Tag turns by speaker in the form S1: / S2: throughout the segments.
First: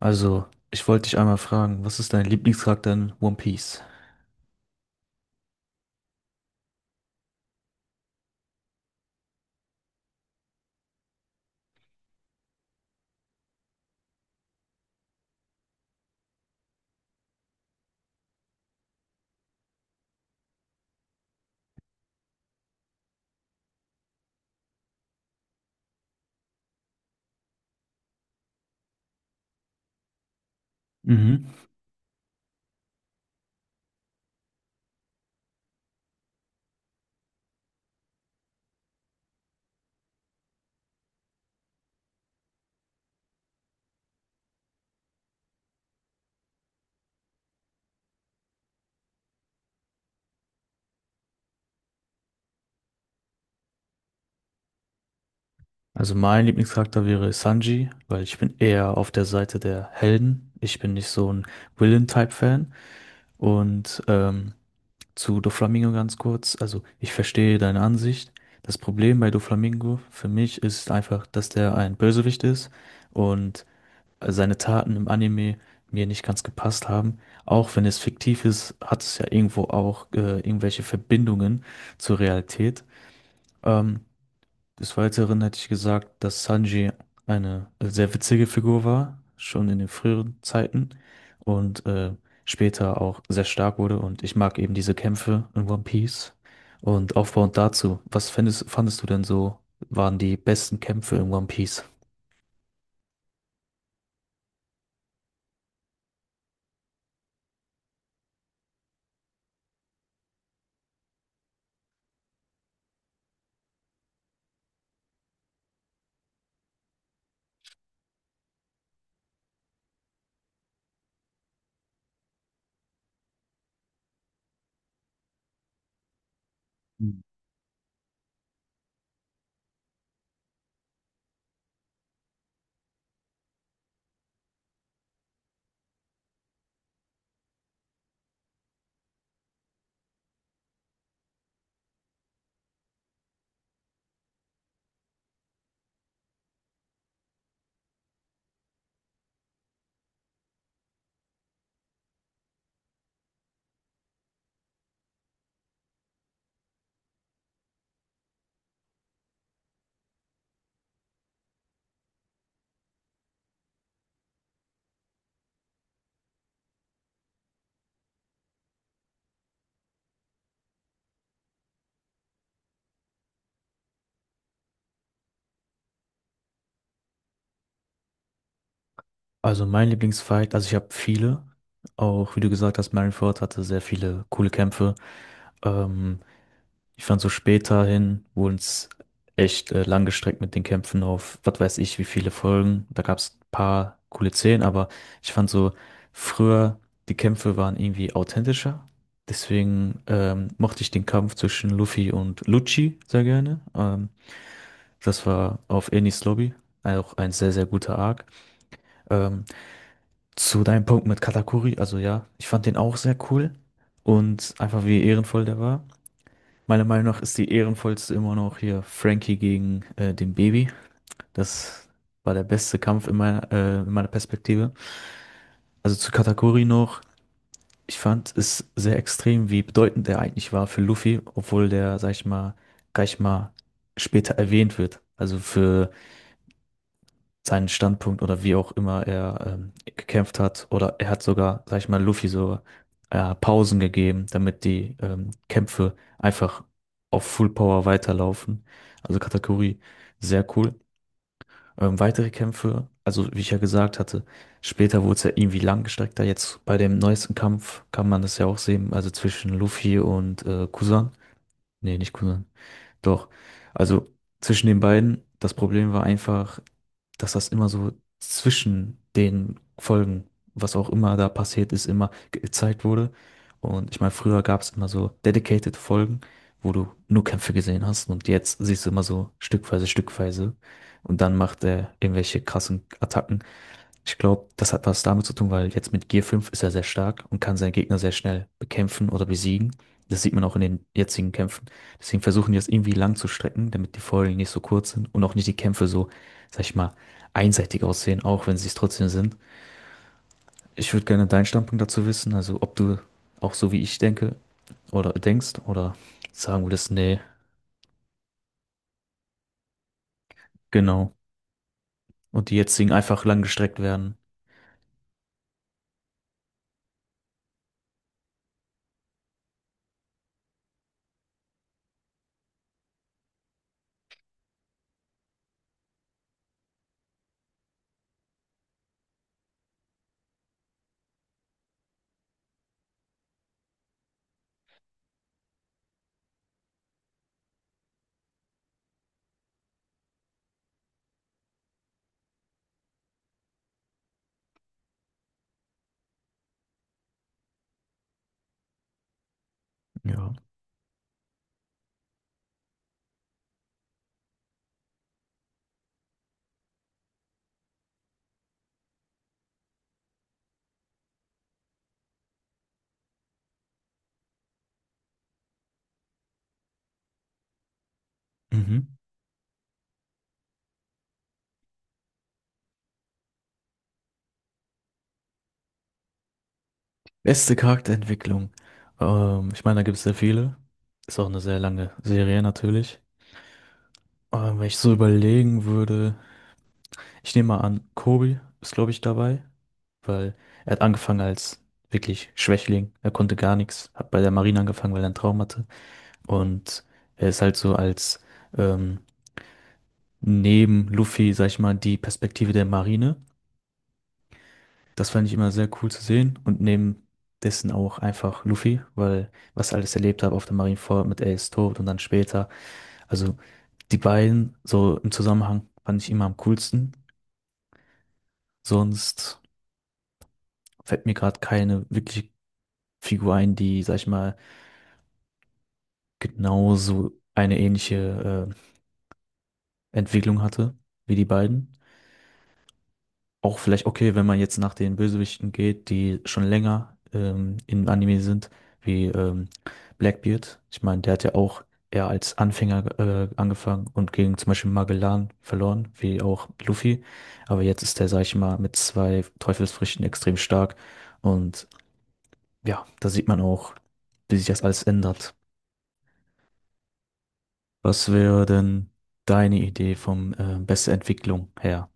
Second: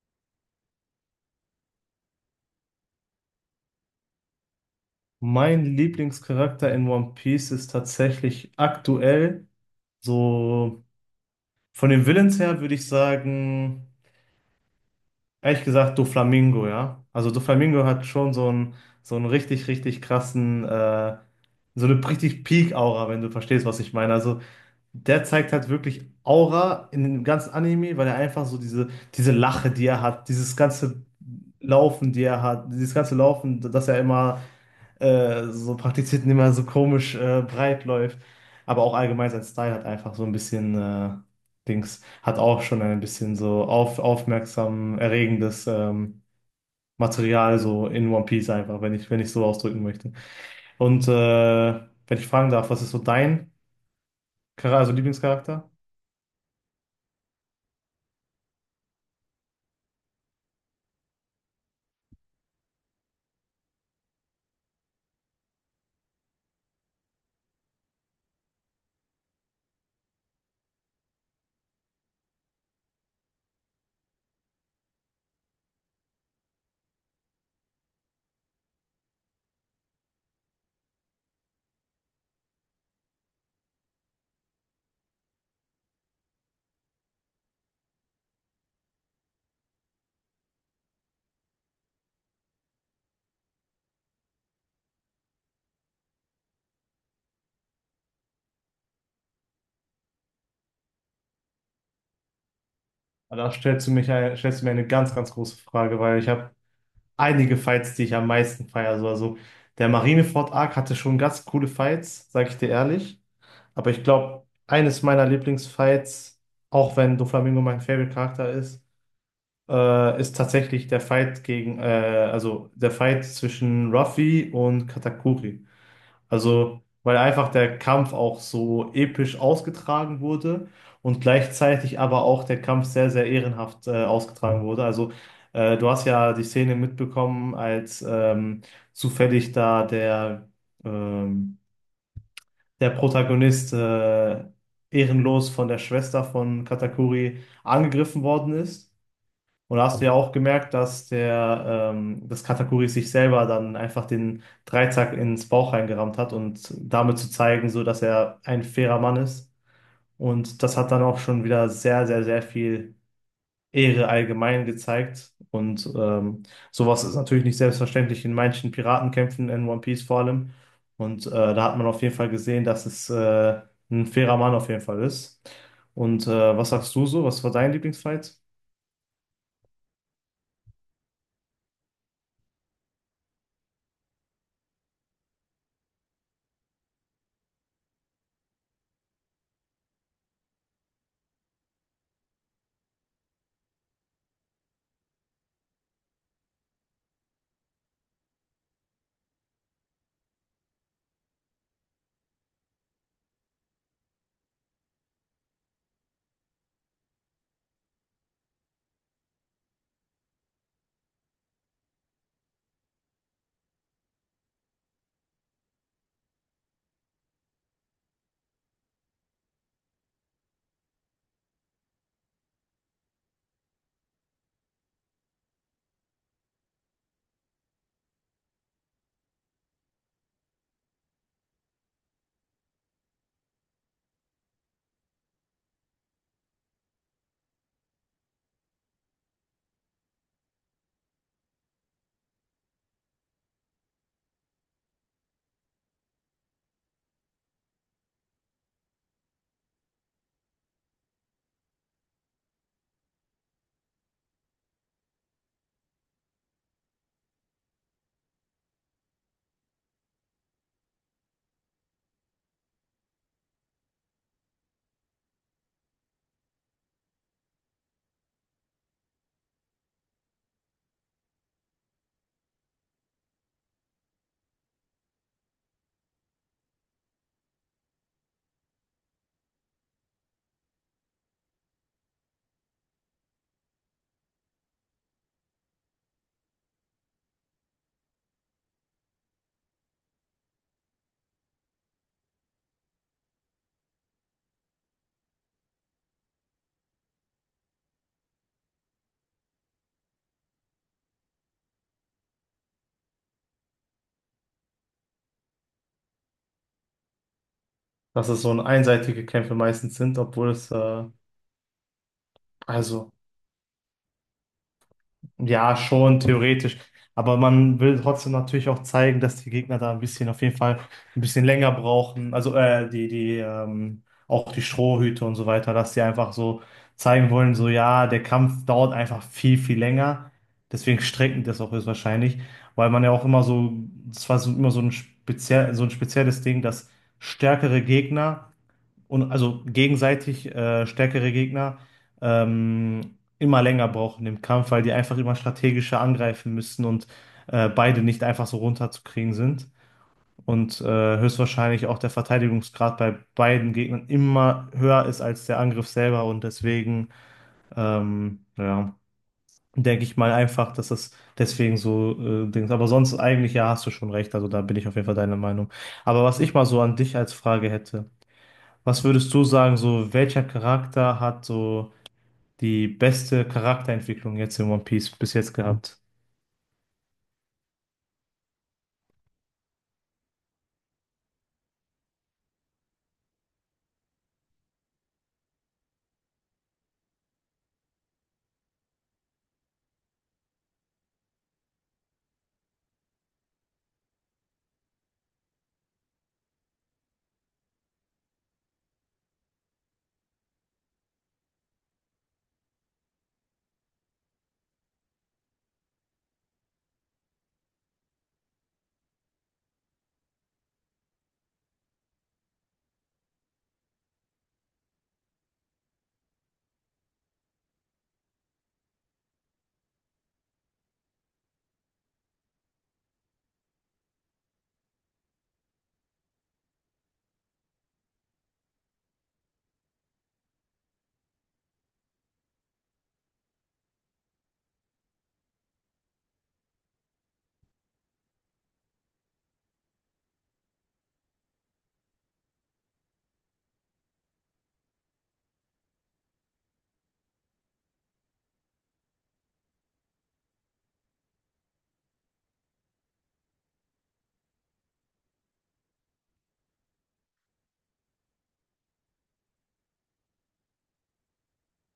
S1: Also, ich wollte dich einmal fragen, was ist dein Lieblingscharakter in One Piece?
S2: Mein Lieblingscharakter in One Piece ist tatsächlich aktuell, so von den Villains her würde ich sagen, ehrlich gesagt, Doflamingo, ja. Also Doflamingo hat schon so einen richtig, richtig krassen, so eine richtig Peak-Aura, wenn du verstehst, was ich meine. Also der zeigt halt wirklich Aura in dem ganzen Anime, weil er einfach so diese, diese Lache, die er hat, dieses ganze
S1: Mhm.
S2: Laufen, die er hat, dieses ganze Laufen, dass er immer so praktizierten, immer so komisch breit läuft. Aber auch allgemein sein Style hat einfach so ein bisschen Dings, hat auch schon ein bisschen so auf, aufmerksam erregendes Material so in One Piece einfach, wenn ich so ausdrücken möchte. Und wenn ich fragen darf, was ist so dein Charakter, also Lieblingscharakter?
S1: Also, mein Lieblingscharakter wäre Sanji, weil ich bin eher auf der Seite der Helden. Ich bin nicht so ein Villain-Type-Fan. Und zu Doflamingo ganz kurz. Also, ich verstehe deine Ansicht. Das Problem bei Doflamingo für mich ist einfach, dass der ein Bösewicht ist. Und seine Taten im Anime mir nicht ganz gepasst haben. Auch wenn es fiktiv ist, hat es ja irgendwo auch irgendwelche Verbindungen zur Realität. Ähm, des Weiteren hätte ich gesagt, dass Sanji eine sehr witzige Figur war, schon in den früheren Zeiten und später auch sehr stark wurde. Und ich mag eben diese Kämpfe in One Piece. Und aufbauend dazu, fandest du denn so, waren die besten Kämpfe in One Piece?
S2: Da stellst du mich, stellst du mir eine ganz, ganz große Frage, weil ich habe einige Fights, die ich am meisten feiere. So, also der Marineford-Arc hatte schon ganz coole Fights, sag ich dir ehrlich. Aber ich glaube, eines meiner Lieblingsfights, auch wenn Doflamingo mein Favorite-Charakter ist, ist tatsächlich der Fight gegen, also der Fight zwischen Ruffy und Katakuri. Also, weil einfach der Kampf auch so episch ausgetragen wurde und gleichzeitig aber auch der Kampf sehr, sehr ehrenhaft ausgetragen wurde. Also, du hast ja die Szene mitbekommen, als zufällig da der, ähm, der Protagonist ehrenlos von der Schwester von Katakuri angegriffen worden ist. Und da hast du ja auch gemerkt, dass der, das Katakuri sich selber dann einfach den Dreizack ins Bauch reingerammt hat und damit zu zeigen, so dass er ein fairer Mann ist. Und das hat dann auch schon wieder sehr, sehr, sehr viel Ehre allgemein gezeigt. Und sowas ist natürlich nicht selbstverständlich in manchen Piratenkämpfen in One Piece vor allem. Und da hat man auf jeden Fall gesehen, dass es ein fairer Mann auf jeden Fall ist. Und was sagst du so? Was war dein Lieblingsfight?
S1: Also mein Lieblingsfight, also ich habe viele, auch wie du gesagt hast, Marineford hatte sehr viele coole Kämpfe. Ähm, ich fand so später hin, wurden es echt lang gestreckt mit den Kämpfen auf, was weiß ich, wie viele Folgen. Da gab es ein paar coole Szenen, aber ich fand so früher, die Kämpfe waren irgendwie authentischer. Deswegen mochte ich den Kampf zwischen Luffy und Lucci sehr gerne. Das war auf Enies Lobby, auch ein sehr, sehr guter Arc. Ähm, zu deinem Punkt mit Katakuri, also ja, ich fand den auch sehr cool und einfach wie ehrenvoll der war. Meiner Meinung nach ist die ehrenvollste immer noch hier Frankie gegen den Baby. Das war der beste Kampf in in meiner Perspektive. Also zu Katakuri noch, ich fand es sehr extrem, wie bedeutend er eigentlich war für Luffy, obwohl der, sag ich mal, gleich mal später erwähnt wird. Also für seinen Standpunkt oder wie auch immer er gekämpft hat. Oder er hat sogar, sag ich mal, Luffy so Pausen gegeben, damit die Kämpfe einfach auf Full Power weiterlaufen. Also Katakuri, sehr cool. Weitere Kämpfe, also wie ich ja gesagt hatte, später wurde es ja irgendwie langgestreckter. Jetzt bei dem neuesten Kampf kann man das ja auch sehen, also zwischen Luffy und Kusan. Nee, nicht Kusan. Doch. Also zwischen den beiden, das Problem war einfach, dass das immer so zwischen den Folgen, was auch immer da passiert ist, immer gezeigt wurde. Und ich meine, früher gab es immer so dedicated Folgen, wo du nur Kämpfe gesehen hast und jetzt siehst du immer so stückweise und dann macht er irgendwelche krassen Attacken. Ich glaube, das hat was damit zu tun, weil jetzt mit Gear 5 ist er sehr stark und kann seinen Gegner sehr schnell bekämpfen oder besiegen. Das sieht man auch in den jetzigen Kämpfen. Deswegen versuchen die das irgendwie lang zu strecken, damit die Folgen nicht so kurz sind und auch nicht die Kämpfe so, sag ich mal, einseitig aussehen, auch wenn sie es trotzdem sind. Ich würde gerne deinen Standpunkt dazu wissen, also ob du auch so wie ich denke oder denkst oder sagen würdest, nee,
S2: Dass es so ein einseitige Kämpfe meistens sind, obwohl es
S1: genau. Und die jetzigen
S2: also.
S1: einfach lang gestreckt werden.
S2: Ja, schon theoretisch. Aber man will trotzdem natürlich auch zeigen, dass die Gegner da ein bisschen, auf jeden Fall ein bisschen länger brauchen. Also auch die Strohhüte und so weiter, dass die einfach so zeigen wollen, so ja, der Kampf dauert einfach viel, viel länger. Deswegen strecken die das auch ist wahrscheinlich, weil man ja auch immer so, es war so immer so ein speziell, so ein spezielles Ding, dass stärkere Gegner und also gegenseitig stärkere Gegner immer länger brauchen im Kampf, weil die einfach immer strategischer angreifen müssen und beide nicht einfach so runterzukriegen sind.
S1: Ja.
S2: Und höchstwahrscheinlich auch der Verteidigungsgrad bei beiden Gegnern immer höher ist als der Angriff selber. Und deswegen, ja, denke ich mal einfach, dass das deswegen so Dings. Aber sonst eigentlich, ja, hast du schon recht. Also da bin ich auf jeden Fall deiner Meinung. Aber was ich mal so an dich als Frage hätte,
S1: Mhm.
S2: was würdest du sagen, so welcher Charakter hat so die beste Charakterentwicklung jetzt in One Piece bis jetzt gehabt?
S1: Beste Charakterentwicklung. Ich meine, da gibt es sehr viele. Ist auch eine sehr lange Serie natürlich. Wenn ich so überlegen würde, ich nehme mal an, Kobe ist, glaube ich, dabei, weil er hat angefangen als wirklich Schwächling. Er konnte gar nichts, hat bei der Marine angefangen, weil er einen Traum hatte. Und er ist halt so als ähm, neben Luffy, sag ich mal, die Perspektive der Marine. Das fand ich immer sehr cool zu sehen und neben dessen auch einfach Luffy, weil was ich alles erlebt habe auf der Marineford mit Ace Tod und dann später. Also die beiden so im Zusammenhang fand ich immer am coolsten. Sonst fällt mir gerade keine wirkliche Figur ein, die, sag ich mal, genauso eine ähnliche Entwicklung hatte wie die beiden. Auch vielleicht okay, wenn man jetzt nach den Bösewichten geht, die schon länger in Anime sind, wie Blackbeard. Ich meine, der hat ja auch eher als Anfänger angefangen und gegen zum Beispiel Magellan verloren, wie auch Luffy. Aber jetzt ist der, sag ich mal, mit zwei Teufelsfrüchten extrem stark. Und ja, da sieht man auch, wie sich das alles ändert. Was wäre denn deine Idee vom beste Entwicklung her?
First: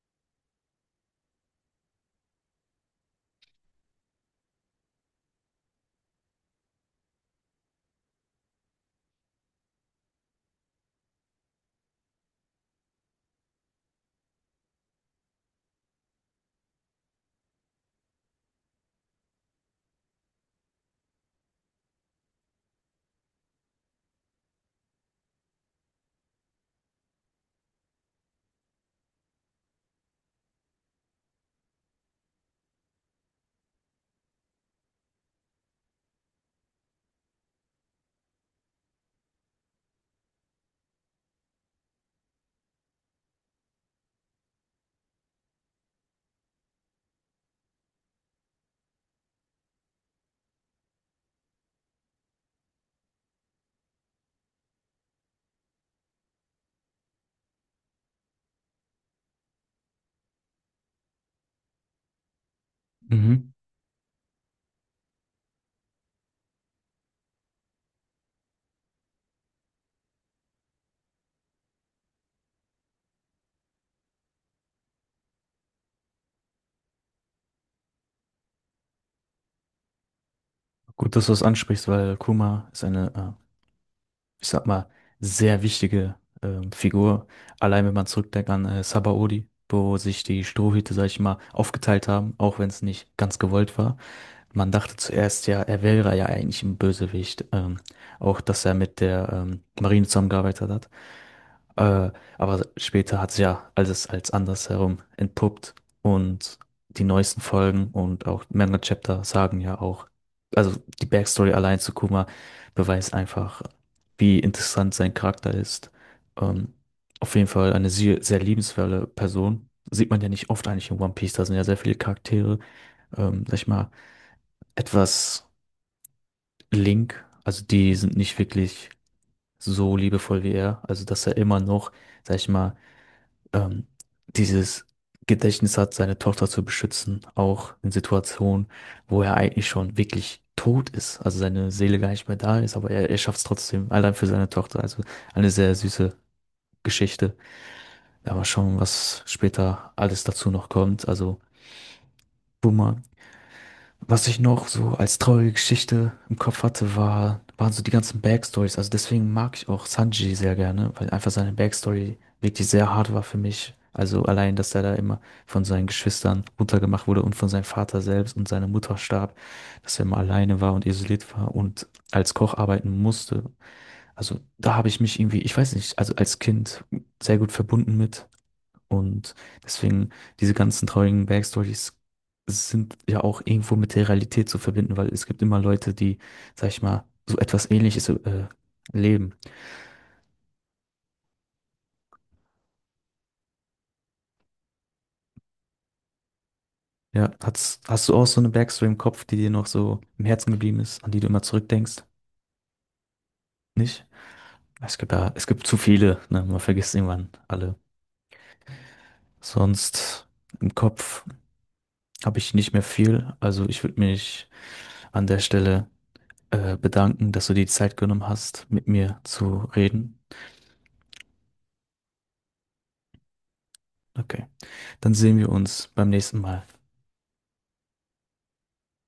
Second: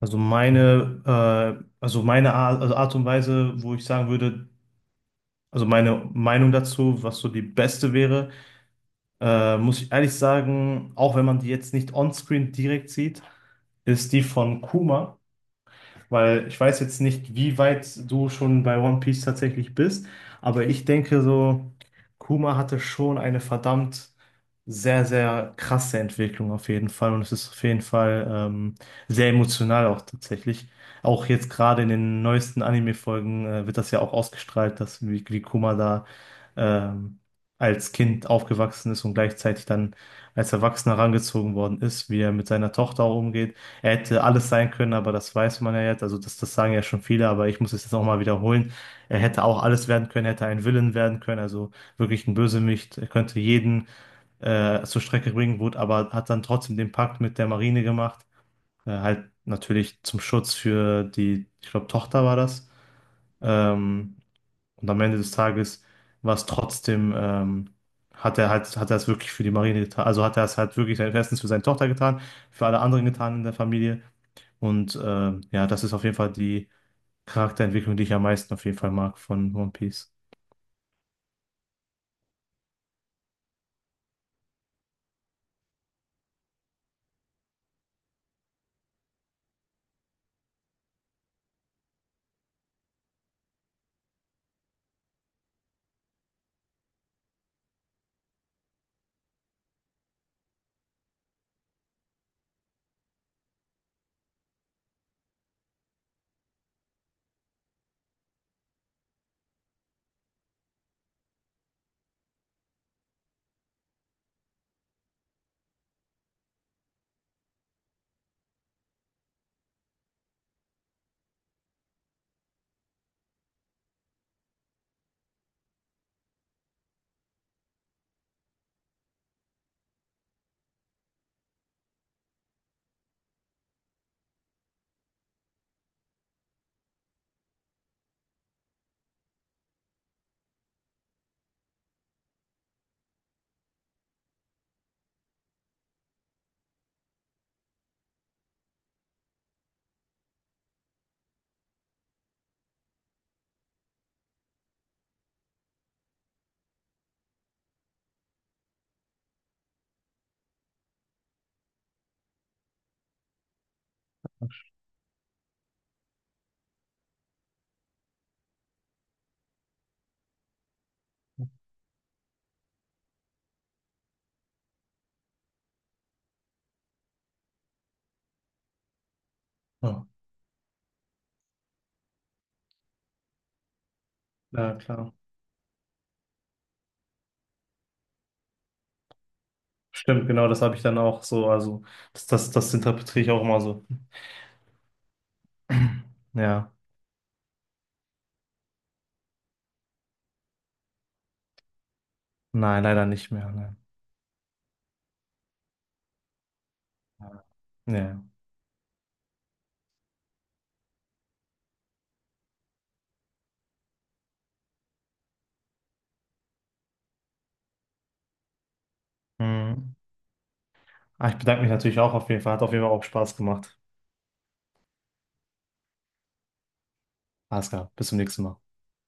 S2: Also meine Art, also Art und Weise, wo ich sagen würde, also meine Meinung dazu, was so die beste wäre, muss ich ehrlich sagen, auch wenn man die jetzt nicht onscreen direkt sieht, ist die von Kuma. Weil ich weiß jetzt nicht, wie weit du schon bei One Piece tatsächlich bist, aber ich denke so, Kuma hatte schon eine verdammt sehr, sehr krasse Entwicklung auf jeden Fall. Und es ist auf jeden Fall sehr emotional auch tatsächlich. Auch jetzt gerade in den neuesten Anime-Folgen wird das ja auch ausgestrahlt, dass wie Kuma da ähm, als Kind aufgewachsen ist und gleichzeitig dann als Erwachsener herangezogen worden ist, wie er mit seiner Tochter auch umgeht hätte alles sein können, aber das weiß man ja jetzt. Also das sagen ja schon viele, aber ich muss es jetzt auch mal wiederholen. Er hätte auch alles werden können, hätte ein Villain werden können, also wirklich ein Bösewicht. Er könnte jeden zur Strecke bringen, wurde, aber hat dann trotzdem den Pakt mit der Marine gemacht. Halt natürlich zum Schutz für die, ich glaube, Tochter war das.
S1: Mhm.
S2: Ähm, und am Ende des Tages war es trotzdem, hat er es wirklich für die Marine getan. Also hat er es halt wirklich erstens für seine Tochter getan, für alle anderen getan in der Familie. Und ja, das ist auf jeden Fall die Charakterentwicklung, die ich am meisten auf jeden Fall mag von One Piece.
S1: Gut, dass du das ansprichst, weil Kuma ist eine ich sag mal, sehr wichtige Figur. Allein wenn man zurückdenkt an Sabaody, wo sich die Strohhüte, sag ich mal, aufgeteilt haben, auch wenn es nicht ganz gewollt war. Man dachte zuerst ja, er wäre ja eigentlich ein Bösewicht. Auch, dass er mit der Marine zusammengearbeitet hat. Äh, aber später hat sich ja alles als andersherum entpuppt und die neuesten Folgen und auch Manga Chapter sagen ja auch, also die Backstory allein zu Kuma beweist einfach, wie interessant sein Charakter ist. Ähm, auf jeden Fall eine sehr, sehr liebenswerte Person. Sieht man ja nicht oft eigentlich in One Piece, da sind ja sehr viele Charaktere, sag ich mal, etwas Link, also die sind nicht wirklich so liebevoll wie er, also dass er immer noch, sag ich mal, ähm, dieses Gedächtnis hat, seine Tochter zu beschützen, auch in Situationen, wo er eigentlich schon wirklich tot ist, also seine Seele gar nicht mehr da ist, aber er schafft es trotzdem, allein für seine Tochter. Also eine sehr süße Geschichte. Ja, mal schauen, was später alles dazu noch kommt. Also Boomer, was ich noch so als traurige Geschichte im Kopf hatte, waren so die ganzen Backstories. Also deswegen mag ich auch Sanji sehr gerne, weil einfach seine Backstory wirklich sehr hart war für mich. Also allein, dass er da immer von seinen Geschwistern runtergemacht wurde und von seinem Vater selbst und seiner Mutter starb, dass er immer alleine war und isoliert war und als Koch arbeiten musste. Also da habe ich mich irgendwie, ich weiß nicht, also als Kind sehr gut verbunden mit. Und
S2: Ja,
S1: deswegen, diese ganzen traurigen Backstories sind ja auch irgendwo mit der Realität zu
S2: ja,
S1: verbinden, weil
S2: klar.
S1: es gibt immer Leute, die, sag ich mal, so etwas Ähnliches leben.
S2: Stimmt, genau, das habe ich dann auch so, also das interpretiere ich auch immer so. Ja,
S1: Ja, hast du auch so eine Backstory im Kopf, die dir noch so im Herzen geblieben ist, an die du immer zurückdenkst?
S2: nein, leider nicht mehr. Nein.
S1: Nicht? Es gibt ja, es gibt zu viele, ne? Man vergisst irgendwann alle.
S2: Ja.
S1: Sonst im Kopf habe ich nicht mehr viel. Also ich würde mich an der Stelle bedanken, dass du dir die Zeit genommen hast, mit mir zu
S2: Mhm.
S1: reden.
S2: Ah, ich bedanke mich natürlich auch auf jeden Fall. Hat auf jeden Fall auch Spaß gemacht.
S1: Okay. Dann sehen wir uns beim nächsten Mal.
S2: Alles klar, bis zum nächsten Mal.